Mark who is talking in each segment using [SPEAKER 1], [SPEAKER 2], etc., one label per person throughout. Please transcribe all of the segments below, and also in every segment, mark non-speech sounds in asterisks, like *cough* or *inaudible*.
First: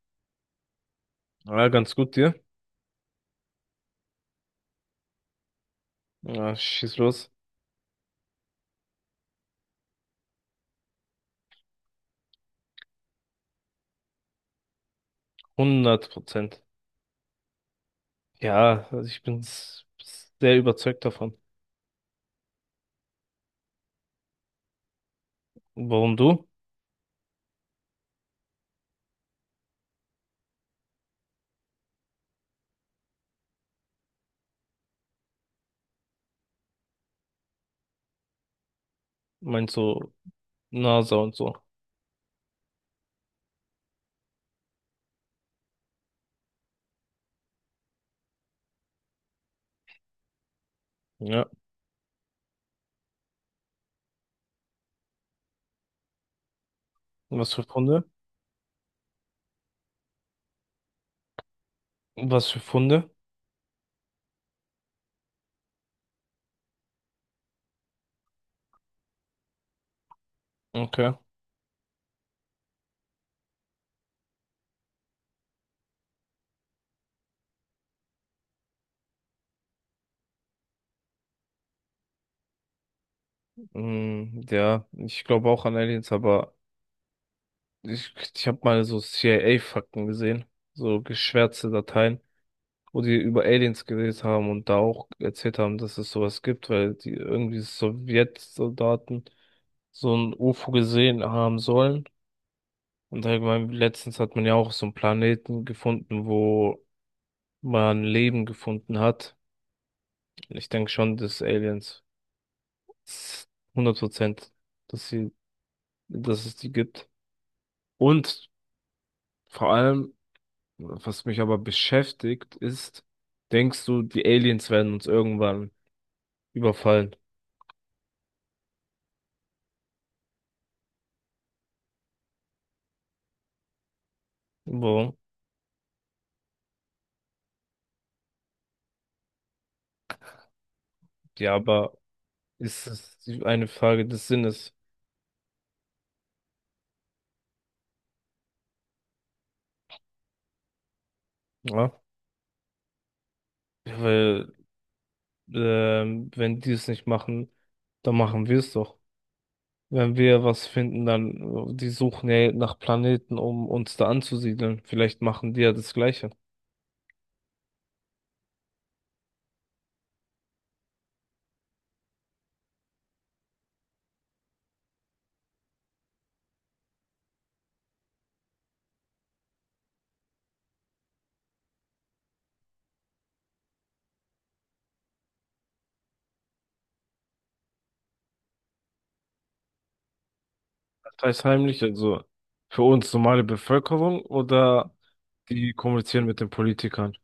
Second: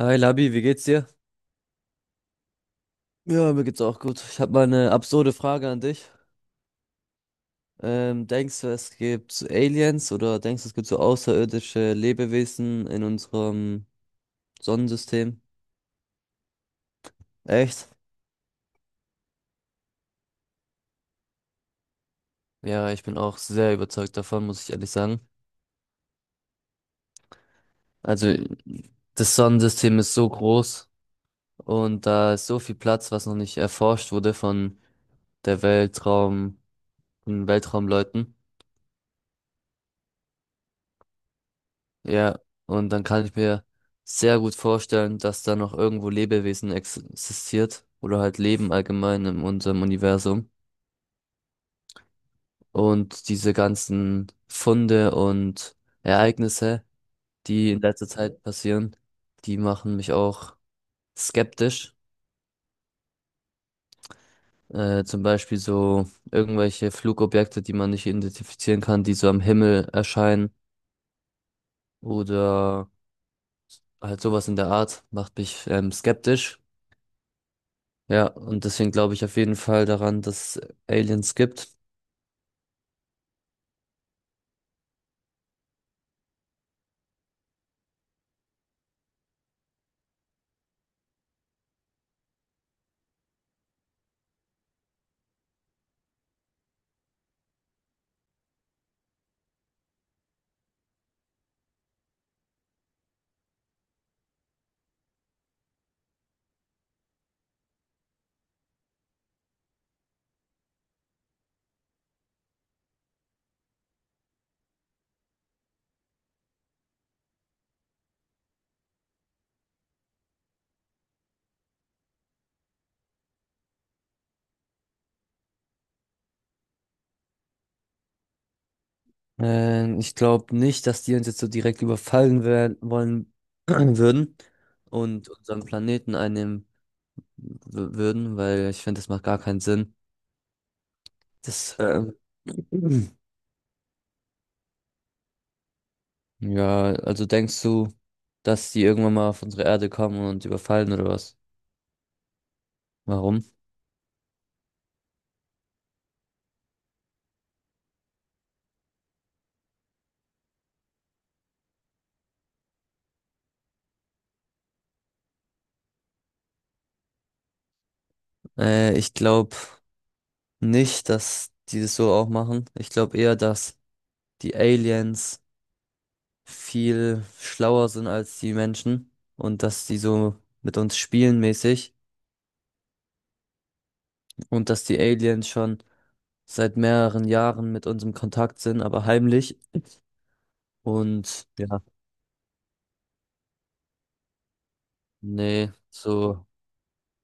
[SPEAKER 1] Hi Labi, wie geht's dir?
[SPEAKER 2] Ja, ganz gut dir.
[SPEAKER 1] Ja, mir geht's auch gut. Ich habe mal eine absurde Frage an dich.
[SPEAKER 2] Ja, schieß los.
[SPEAKER 1] Denkst du, es gibt so Aliens oder denkst du, es gibt so außerirdische Lebewesen in unserem Sonnensystem?
[SPEAKER 2] 100%.
[SPEAKER 1] Echt?
[SPEAKER 2] Ja, also ich bin sehr überzeugt davon.
[SPEAKER 1] Ja, ich bin auch sehr überzeugt davon, muss ich ehrlich sagen.
[SPEAKER 2] Warum du?
[SPEAKER 1] Also, das Sonnensystem ist so groß und da ist so viel Platz, was noch nicht erforscht wurde von der Weltraum, von Weltraumleuten.
[SPEAKER 2] Meinst du NASA und so?
[SPEAKER 1] Ja, und dann kann ich mir sehr gut vorstellen, dass da noch irgendwo Lebewesen existiert oder halt Leben allgemein in unserem Universum.
[SPEAKER 2] Ja.
[SPEAKER 1] Und diese ganzen Funde und Ereignisse,
[SPEAKER 2] Was für
[SPEAKER 1] die in
[SPEAKER 2] Funde?
[SPEAKER 1] letzter Zeit passieren, die machen mich auch skeptisch.
[SPEAKER 2] Was für Funde?
[SPEAKER 1] Zum Beispiel so irgendwelche Flugobjekte, die man nicht identifizieren kann, die so am Himmel erscheinen
[SPEAKER 2] Okay.
[SPEAKER 1] oder halt sowas in der Art, macht mich skeptisch. Ja, und deswegen glaube ich auf jeden Fall daran, dass Aliens gibt.
[SPEAKER 2] Mm, ja, ich glaube auch an Aliens, aber ich habe mal so CIA-Fakten gesehen. So geschwärzte Dateien, wo die über Aliens geredet haben und da auch erzählt haben, dass es sowas gibt, weil die irgendwie Sowjetsoldaten so ein UFO gesehen haben sollen. Und allgemein, letztens hat man ja auch so einen Planeten gefunden, wo man Leben gefunden hat. Ich denke schon, dass Aliens s- 100%, dass sie, dass es die gibt. Und vor allem, was mich aber beschäftigt, ist, denkst du, die Aliens werden uns irgendwann überfallen?
[SPEAKER 1] Ich glaube nicht, dass die uns jetzt so direkt überfallen werden, wollen *clears throat* würden
[SPEAKER 2] Wo?
[SPEAKER 1] und unseren Planeten einnehmen würden, weil ich finde, das macht gar keinen Sinn.
[SPEAKER 2] Ja,
[SPEAKER 1] Das,
[SPEAKER 2] aber
[SPEAKER 1] ähm,
[SPEAKER 2] ist es
[SPEAKER 1] *clears throat*
[SPEAKER 2] eine Frage des Sinnes?
[SPEAKER 1] ja, also denkst du, dass die irgendwann mal auf unsere Erde kommen und überfallen oder was?
[SPEAKER 2] Ja,
[SPEAKER 1] Warum?
[SPEAKER 2] weil wenn die es nicht machen, dann machen wir es doch. Wenn wir was finden, dann, die suchen ja nach Planeten, um uns da anzusiedeln. Vielleicht machen die ja das Gleiche.
[SPEAKER 1] Ich glaube nicht, dass die das so auch machen. Ich glaube eher, dass die Aliens viel schlauer sind als die Menschen und dass die so mit uns spielen mäßig und dass die Aliens schon seit mehreren Jahren mit uns im Kontakt sind, aber heimlich.
[SPEAKER 2] Das heißt
[SPEAKER 1] Und ja,
[SPEAKER 2] heimlich, also für uns normale Bevölkerung oder
[SPEAKER 1] nee,
[SPEAKER 2] die kommunizieren mit
[SPEAKER 1] so,
[SPEAKER 2] den Politikern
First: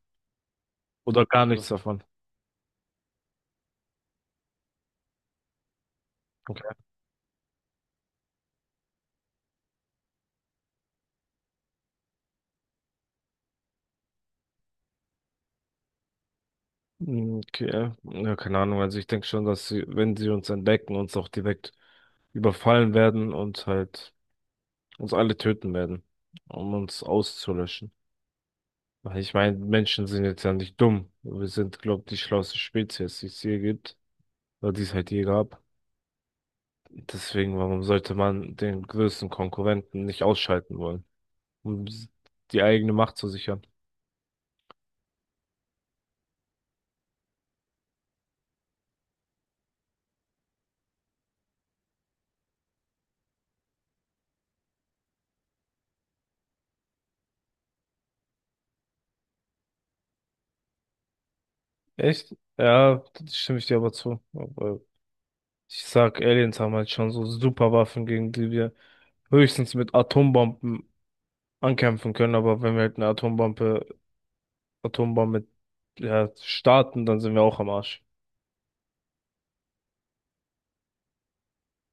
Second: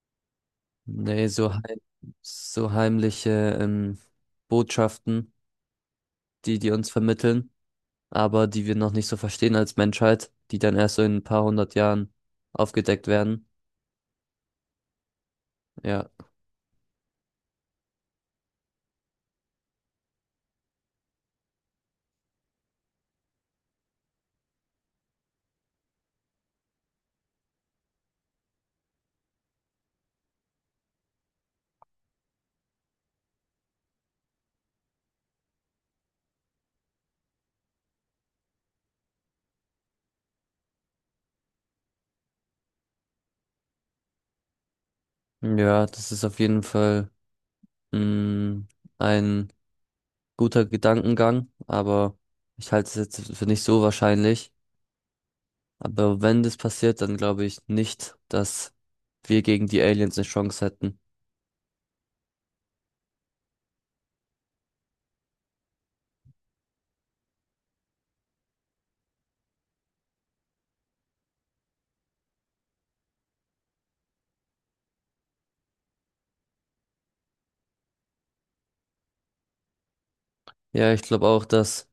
[SPEAKER 2] oder
[SPEAKER 1] nee,
[SPEAKER 2] gar
[SPEAKER 1] so,
[SPEAKER 2] nichts
[SPEAKER 1] heim,
[SPEAKER 2] davon.
[SPEAKER 1] so heimliche ähm, Botschaften, die die
[SPEAKER 2] Okay.
[SPEAKER 1] uns vermitteln, aber die wir noch nicht so verstehen als Menschheit, die dann erst so in ein paar hundert Jahren aufgedeckt werden. Ja,
[SPEAKER 2] Mhm. Okay. Ja, keine Ahnung. Also ich denke schon, dass sie, wenn sie uns entdecken, uns auch direkt überfallen werden und halt uns alle töten werden, um uns auszulöschen. Weil ich meine, Menschen sind jetzt ja nicht dumm. Wir sind, glaube ich, die schlauste Spezies, die es je gibt. Oder die es halt je gab. Deswegen, warum sollte man den größten Konkurrenten nicht ausschalten wollen, um die eigene Macht zu sichern?
[SPEAKER 1] ja, das ist auf jeden Fall mh, ein guter Gedankengang, aber ich halte es jetzt für nicht so wahrscheinlich. Aber wenn das passiert, dann glaube ich nicht, dass wir gegen die Aliens eine Chance hätten.
[SPEAKER 2] Echt? Ja, da stimme ich dir aber zu. Aber ich sag, Aliens haben halt schon so super Waffen, gegen die wir höchstens mit Atombomben ankämpfen können, aber wenn wir halt eine Atombombe, Atombombe, ja, starten, dann sind wir auch am Arsch.
[SPEAKER 1] Ja, ich glaube auch, dass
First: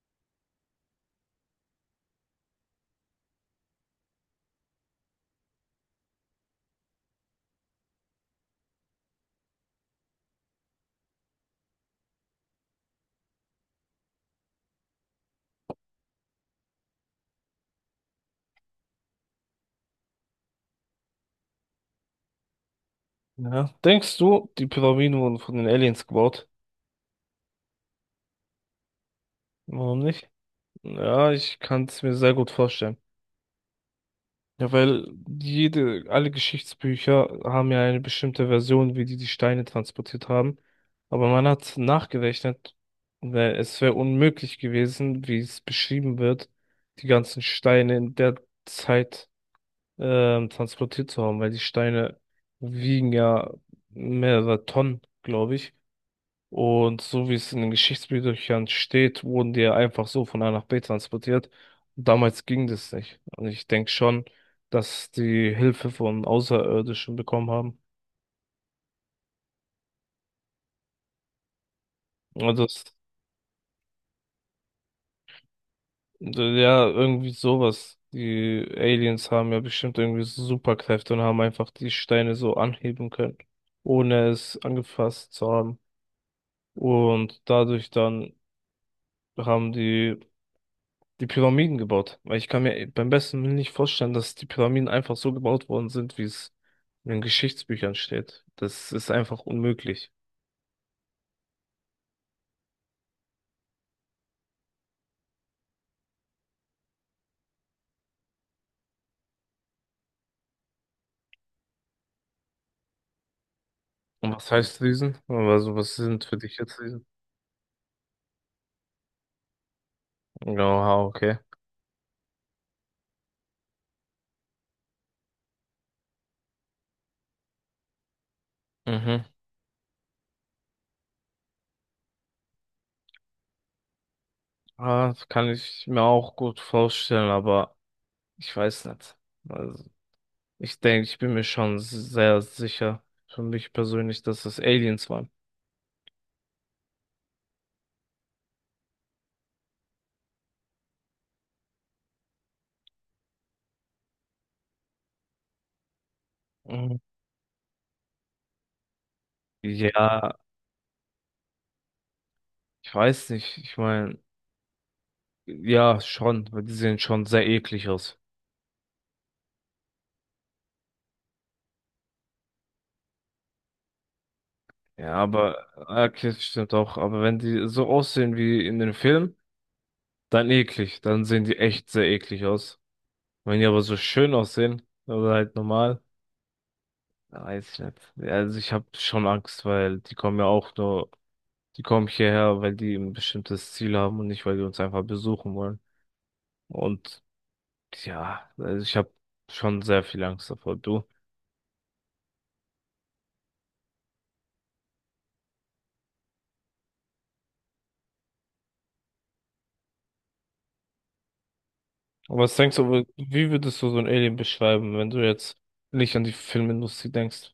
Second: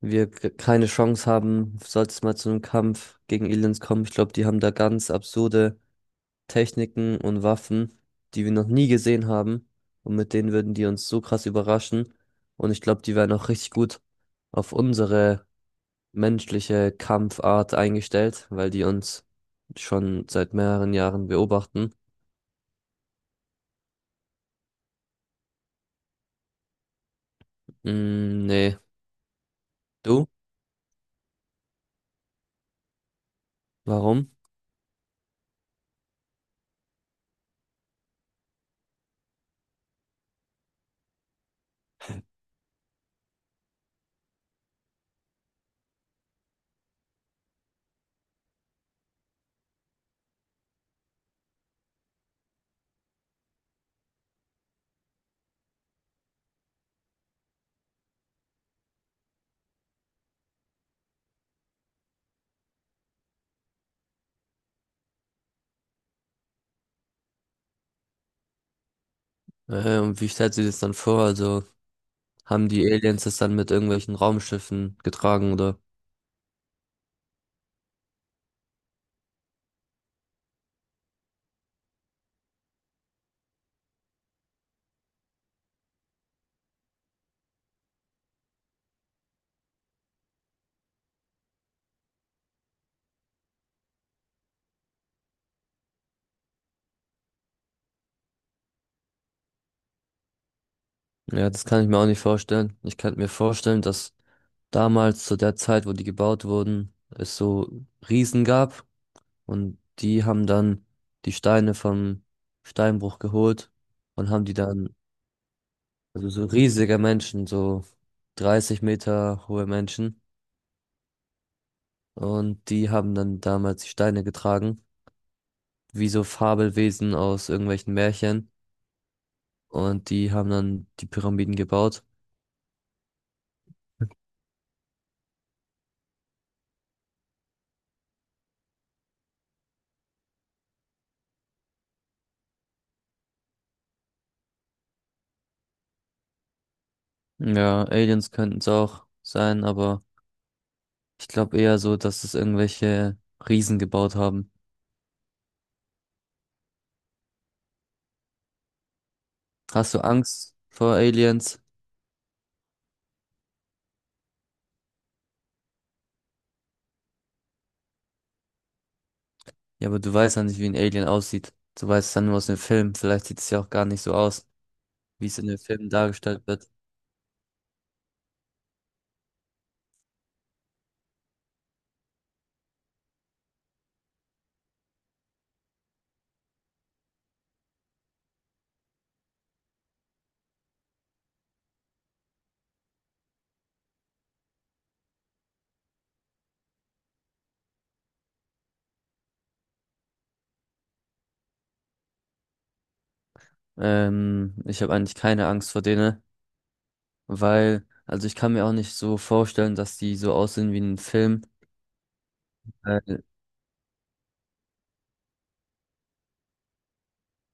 [SPEAKER 1] wir keine Chance haben, sollte es mal zu einem Kampf gegen Aliens kommen. Ich glaube, die haben da ganz absurde Techniken und Waffen, die wir noch nie gesehen haben. Und mit denen würden die uns so krass überraschen. Und ich glaube, die wären auch richtig gut auf unsere menschliche Kampfart eingestellt, weil die uns schon seit mehreren Jahren beobachten.
[SPEAKER 2] Ja. Denkst du, die Pyramiden wurden von den Aliens gebaut?
[SPEAKER 1] Mm, nee.
[SPEAKER 2] Warum
[SPEAKER 1] Du?
[SPEAKER 2] nicht? Ja, ich kann es mir sehr gut vorstellen.
[SPEAKER 1] Warum?
[SPEAKER 2] Ja, weil alle Geschichtsbücher haben ja eine bestimmte Version, wie die die Steine transportiert haben. Aber man hat nachgerechnet, weil es wäre unmöglich gewesen, wie es beschrieben wird, die ganzen Steine in der Zeit transportiert zu haben, weil die Steine wiegen ja mehrere Tonnen, glaube ich. Und so wie es in den Geschichtsbüchern steht, wurden die ja einfach so von A nach B transportiert. Damals ging das nicht. Und ich denke schon, dass die Hilfe von Außerirdischen bekommen haben.
[SPEAKER 1] Und wie stellst du dir das dann vor? Also
[SPEAKER 2] Also
[SPEAKER 1] haben die
[SPEAKER 2] das,
[SPEAKER 1] Aliens das dann mit irgendwelchen Raumschiffen getragen oder?
[SPEAKER 2] ja, irgendwie sowas. Die Aliens haben ja bestimmt irgendwie so Superkräfte und haben einfach die Steine so anheben können, ohne es angefasst zu haben. Und dadurch dann haben die die Pyramiden gebaut. Weil ich kann mir beim besten Willen nicht vorstellen, dass die Pyramiden einfach so gebaut worden sind, wie es in den Geschichtsbüchern steht. Das ist einfach unmöglich.
[SPEAKER 1] Ja, das kann ich mir auch nicht vorstellen. Ich könnte mir vorstellen, dass damals zu der Zeit, wo die gebaut wurden, es so Riesen gab und die haben dann die Steine vom Steinbruch geholt und
[SPEAKER 2] Und
[SPEAKER 1] haben
[SPEAKER 2] was
[SPEAKER 1] die
[SPEAKER 2] heißt
[SPEAKER 1] dann
[SPEAKER 2] Riesen? Also was sind
[SPEAKER 1] Also
[SPEAKER 2] für
[SPEAKER 1] so
[SPEAKER 2] dich jetzt
[SPEAKER 1] riesige
[SPEAKER 2] Riesen?
[SPEAKER 1] Menschen, so 30 Meter hohe Menschen.
[SPEAKER 2] Ja, okay.
[SPEAKER 1] Und die haben dann damals die Steine getragen, wie so Fabelwesen aus irgendwelchen Märchen.
[SPEAKER 2] Mhm.
[SPEAKER 1] Und die haben dann die Pyramiden gebaut.
[SPEAKER 2] Ah, das kann ich mir auch gut vorstellen, aber ich weiß nicht. Also ich denke, ich bin mir schon sehr sicher, für mich persönlich, dass es Aliens waren.
[SPEAKER 1] Ja, Aliens könnten es auch sein, aber ich glaube eher so, dass es irgendwelche Riesen gebaut haben.
[SPEAKER 2] Mhm.
[SPEAKER 1] Hast du
[SPEAKER 2] Ja,
[SPEAKER 1] Angst vor Aliens?
[SPEAKER 2] ich weiß nicht. Ich meine, ja, schon, weil die sehen schon sehr eklig aus.
[SPEAKER 1] Ja, aber du weißt ja nicht, wie ein Alien aussieht. Du weißt es dann nur aus dem Film. Vielleicht sieht es ja auch gar nicht so aus,
[SPEAKER 2] Ja,
[SPEAKER 1] wie es in den
[SPEAKER 2] aber,
[SPEAKER 1] Filmen
[SPEAKER 2] ah, okay, das
[SPEAKER 1] dargestellt wird.
[SPEAKER 2] stimmt auch. Aber wenn die so aussehen wie in den Filmen, dann eklig. Dann sehen die echt sehr eklig aus. Wenn die aber so schön aussehen, oder halt normal, dann weiß ich nicht. Ja, also ich habe schon Angst, weil die kommen ja auch nur, die kommen hierher, weil die ein bestimmtes Ziel haben und nicht, weil die uns einfach besuchen wollen. Und ja, also ich habe schon sehr viel Angst davor. Du.
[SPEAKER 1] Ich habe eigentlich keine Angst vor denen, weil, also ich kann mir auch nicht so vorstellen, dass die so aussehen wie in einem Film.
[SPEAKER 2] Aber was denkst du,
[SPEAKER 1] Weil
[SPEAKER 2] wie würdest du so ein Alien beschreiben, wenn du jetzt nicht an die Filmindustrie denkst?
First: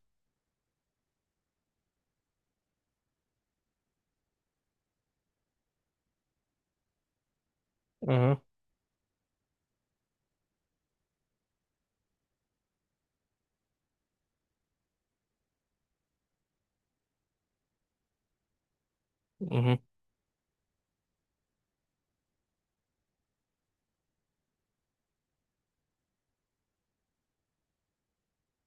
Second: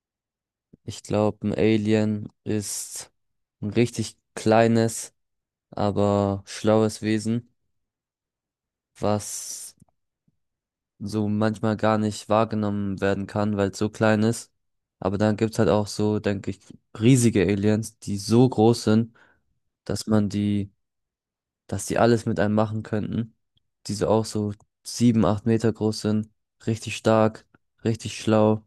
[SPEAKER 1] ich glaube, ein Alien ist ein richtig kleines, aber schlaues Wesen,
[SPEAKER 2] Mhm,
[SPEAKER 1] was so manchmal gar nicht wahrgenommen werden kann, weil es so klein ist. Aber dann gibt's halt auch so, denke ich, riesige Aliens, die so groß sind,
[SPEAKER 2] mhm,
[SPEAKER 1] dass man die dass die alles mit einem machen könnten. Die so auch so sieben, acht Meter groß sind, richtig stark, richtig schlau.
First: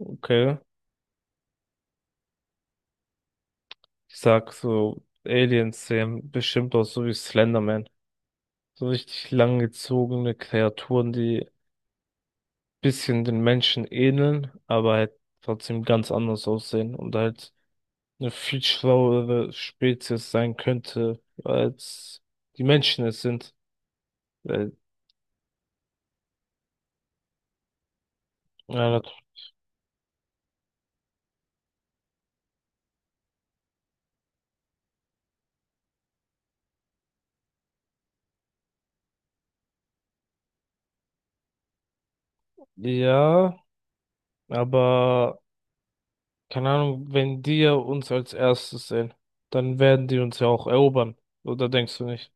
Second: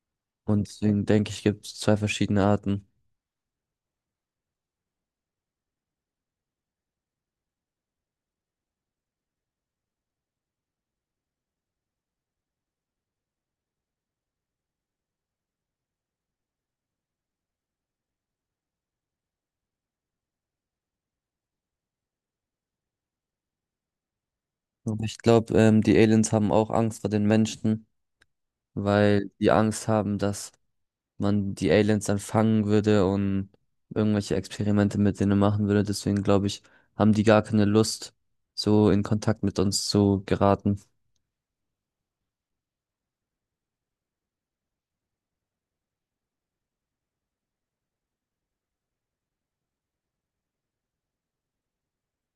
[SPEAKER 2] okay.
[SPEAKER 1] Und deswegen denke ich, gibt es zwei verschiedene Arten.
[SPEAKER 2] Ich sag so, Aliens sehen bestimmt aus, so wie Slenderman. So richtig langgezogene Kreaturen, die bisschen den Menschen ähneln, aber halt trotzdem ganz anders aussehen und halt eine viel schlauere Spezies sein könnte, als die Menschen es sind. Weil,
[SPEAKER 1] Und ich glaube, die Aliens haben auch Angst vor den Menschen,
[SPEAKER 2] ja,
[SPEAKER 1] weil die Angst haben, dass man die Aliens dann fangen würde und irgendwelche Experimente mit denen machen würde. Deswegen glaube ich, haben die gar keine Lust, so in Kontakt mit uns zu geraten.
[SPEAKER 2] ja, aber keine Ahnung, wenn die ja uns als erstes sehen, dann werden die uns ja auch erobern. Oder denkst du nicht?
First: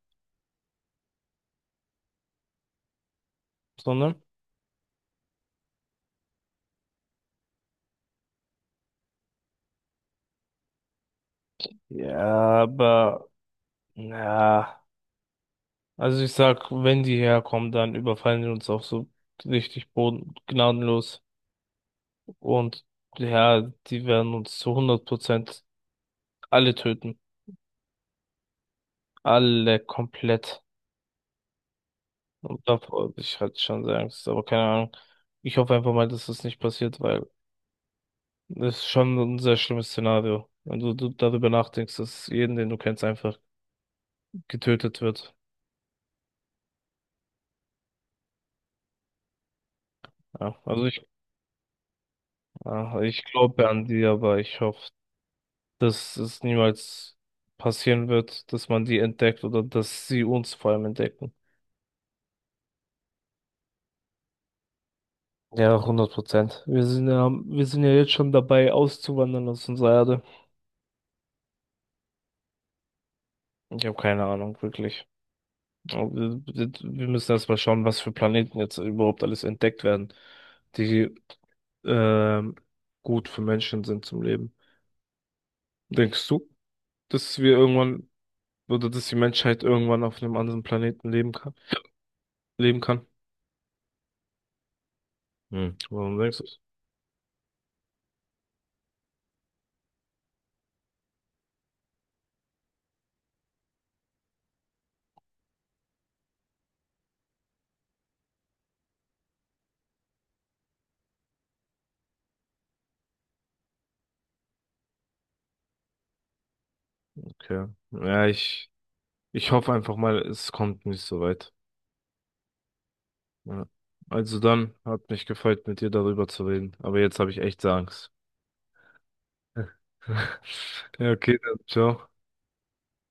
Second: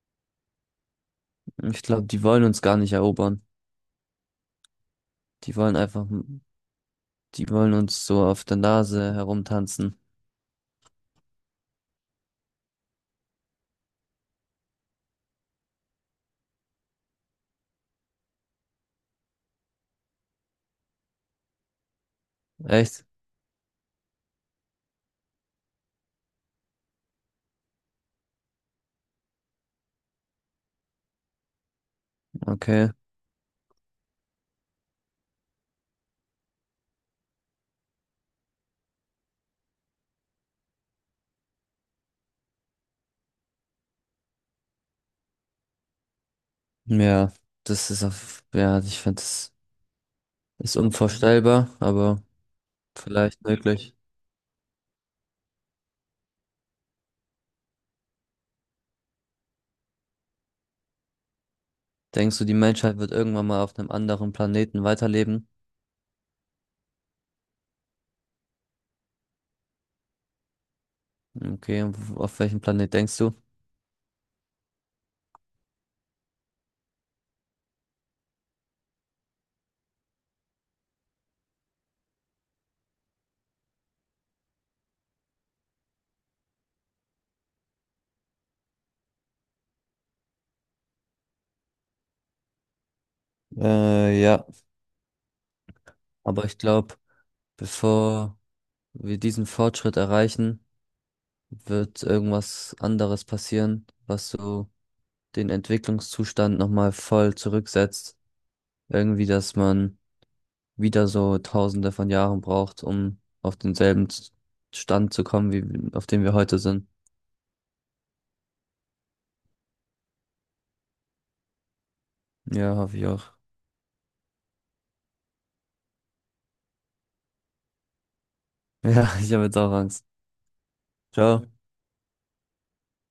[SPEAKER 1] Ich glaube, die wollen uns gar nicht erobern.
[SPEAKER 2] Sondern?
[SPEAKER 1] Die wollen einfach Die wollen uns so auf der Nase herumtanzen.
[SPEAKER 2] Ja, aber. Ja, also ich sag, wenn die herkommen, dann überfallen die uns auch so richtig boden gnadenlos. Und
[SPEAKER 1] Echt?
[SPEAKER 2] ja, die werden uns zu 100% alle töten. Alle komplett. Und
[SPEAKER 1] Okay.
[SPEAKER 2] davor hab ich hatte schon sehr Angst, aber keine Ahnung. Ich hoffe einfach mal, dass das nicht passiert, weil das ist schon ein sehr schlimmes Szenario. Wenn du darüber nachdenkst, dass jeden, den du kennst, einfach getötet wird.
[SPEAKER 1] Ja, das ist auf, ja, ich finde, das
[SPEAKER 2] Ja,
[SPEAKER 1] ist
[SPEAKER 2] also
[SPEAKER 1] unvorstellbar, aber
[SPEAKER 2] ja, ich
[SPEAKER 1] vielleicht
[SPEAKER 2] glaube an
[SPEAKER 1] möglich.
[SPEAKER 2] die, aber ich hoffe, dass es niemals passieren wird, dass man die entdeckt oder dass sie uns vor allem entdecken.
[SPEAKER 1] Denkst du, die Menschheit wird irgendwann mal auf einem anderen Planeten weiterleben?
[SPEAKER 2] Ja, hundert Prozent. Wir sind ja jetzt schon dabei, auszuwandern aus unserer Erde.
[SPEAKER 1] Okay, und auf welchen Planet denkst du?
[SPEAKER 2] Ich habe keine Ahnung, wirklich. Aber wir müssen erst mal schauen, was für Planeten jetzt überhaupt alles entdeckt werden, die ähm, gut für Menschen sind zum Leben. Denkst du, dass wir irgendwann oder dass die Menschheit irgendwann auf einem anderen Planeten leben kann? Leben kann?
[SPEAKER 1] Ja.
[SPEAKER 2] Hm. Warum denkst du
[SPEAKER 1] Aber
[SPEAKER 2] das?
[SPEAKER 1] ich glaube, bevor wir diesen Fortschritt erreichen, wird irgendwas anderes passieren, was so den Entwicklungszustand nochmal voll zurücksetzt. Irgendwie, dass man wieder so Tausende von Jahren braucht, um auf denselben Stand zu kommen, wie auf dem wir heute sind.
[SPEAKER 2] Okay. Ja, ich. Ich hoffe einfach mal, es kommt nicht so weit.
[SPEAKER 1] Ja, hoffe ich auch. *laughs*
[SPEAKER 2] Ja. Also dann, hat mich gefreut, mit dir darüber zu reden. Aber jetzt habe ich echt Angst.
[SPEAKER 1] Ja, ich habe jetzt auch
[SPEAKER 2] *laughs*
[SPEAKER 1] Angst.
[SPEAKER 2] Ja, okay,
[SPEAKER 1] Ciao.
[SPEAKER 2] dann, ciao.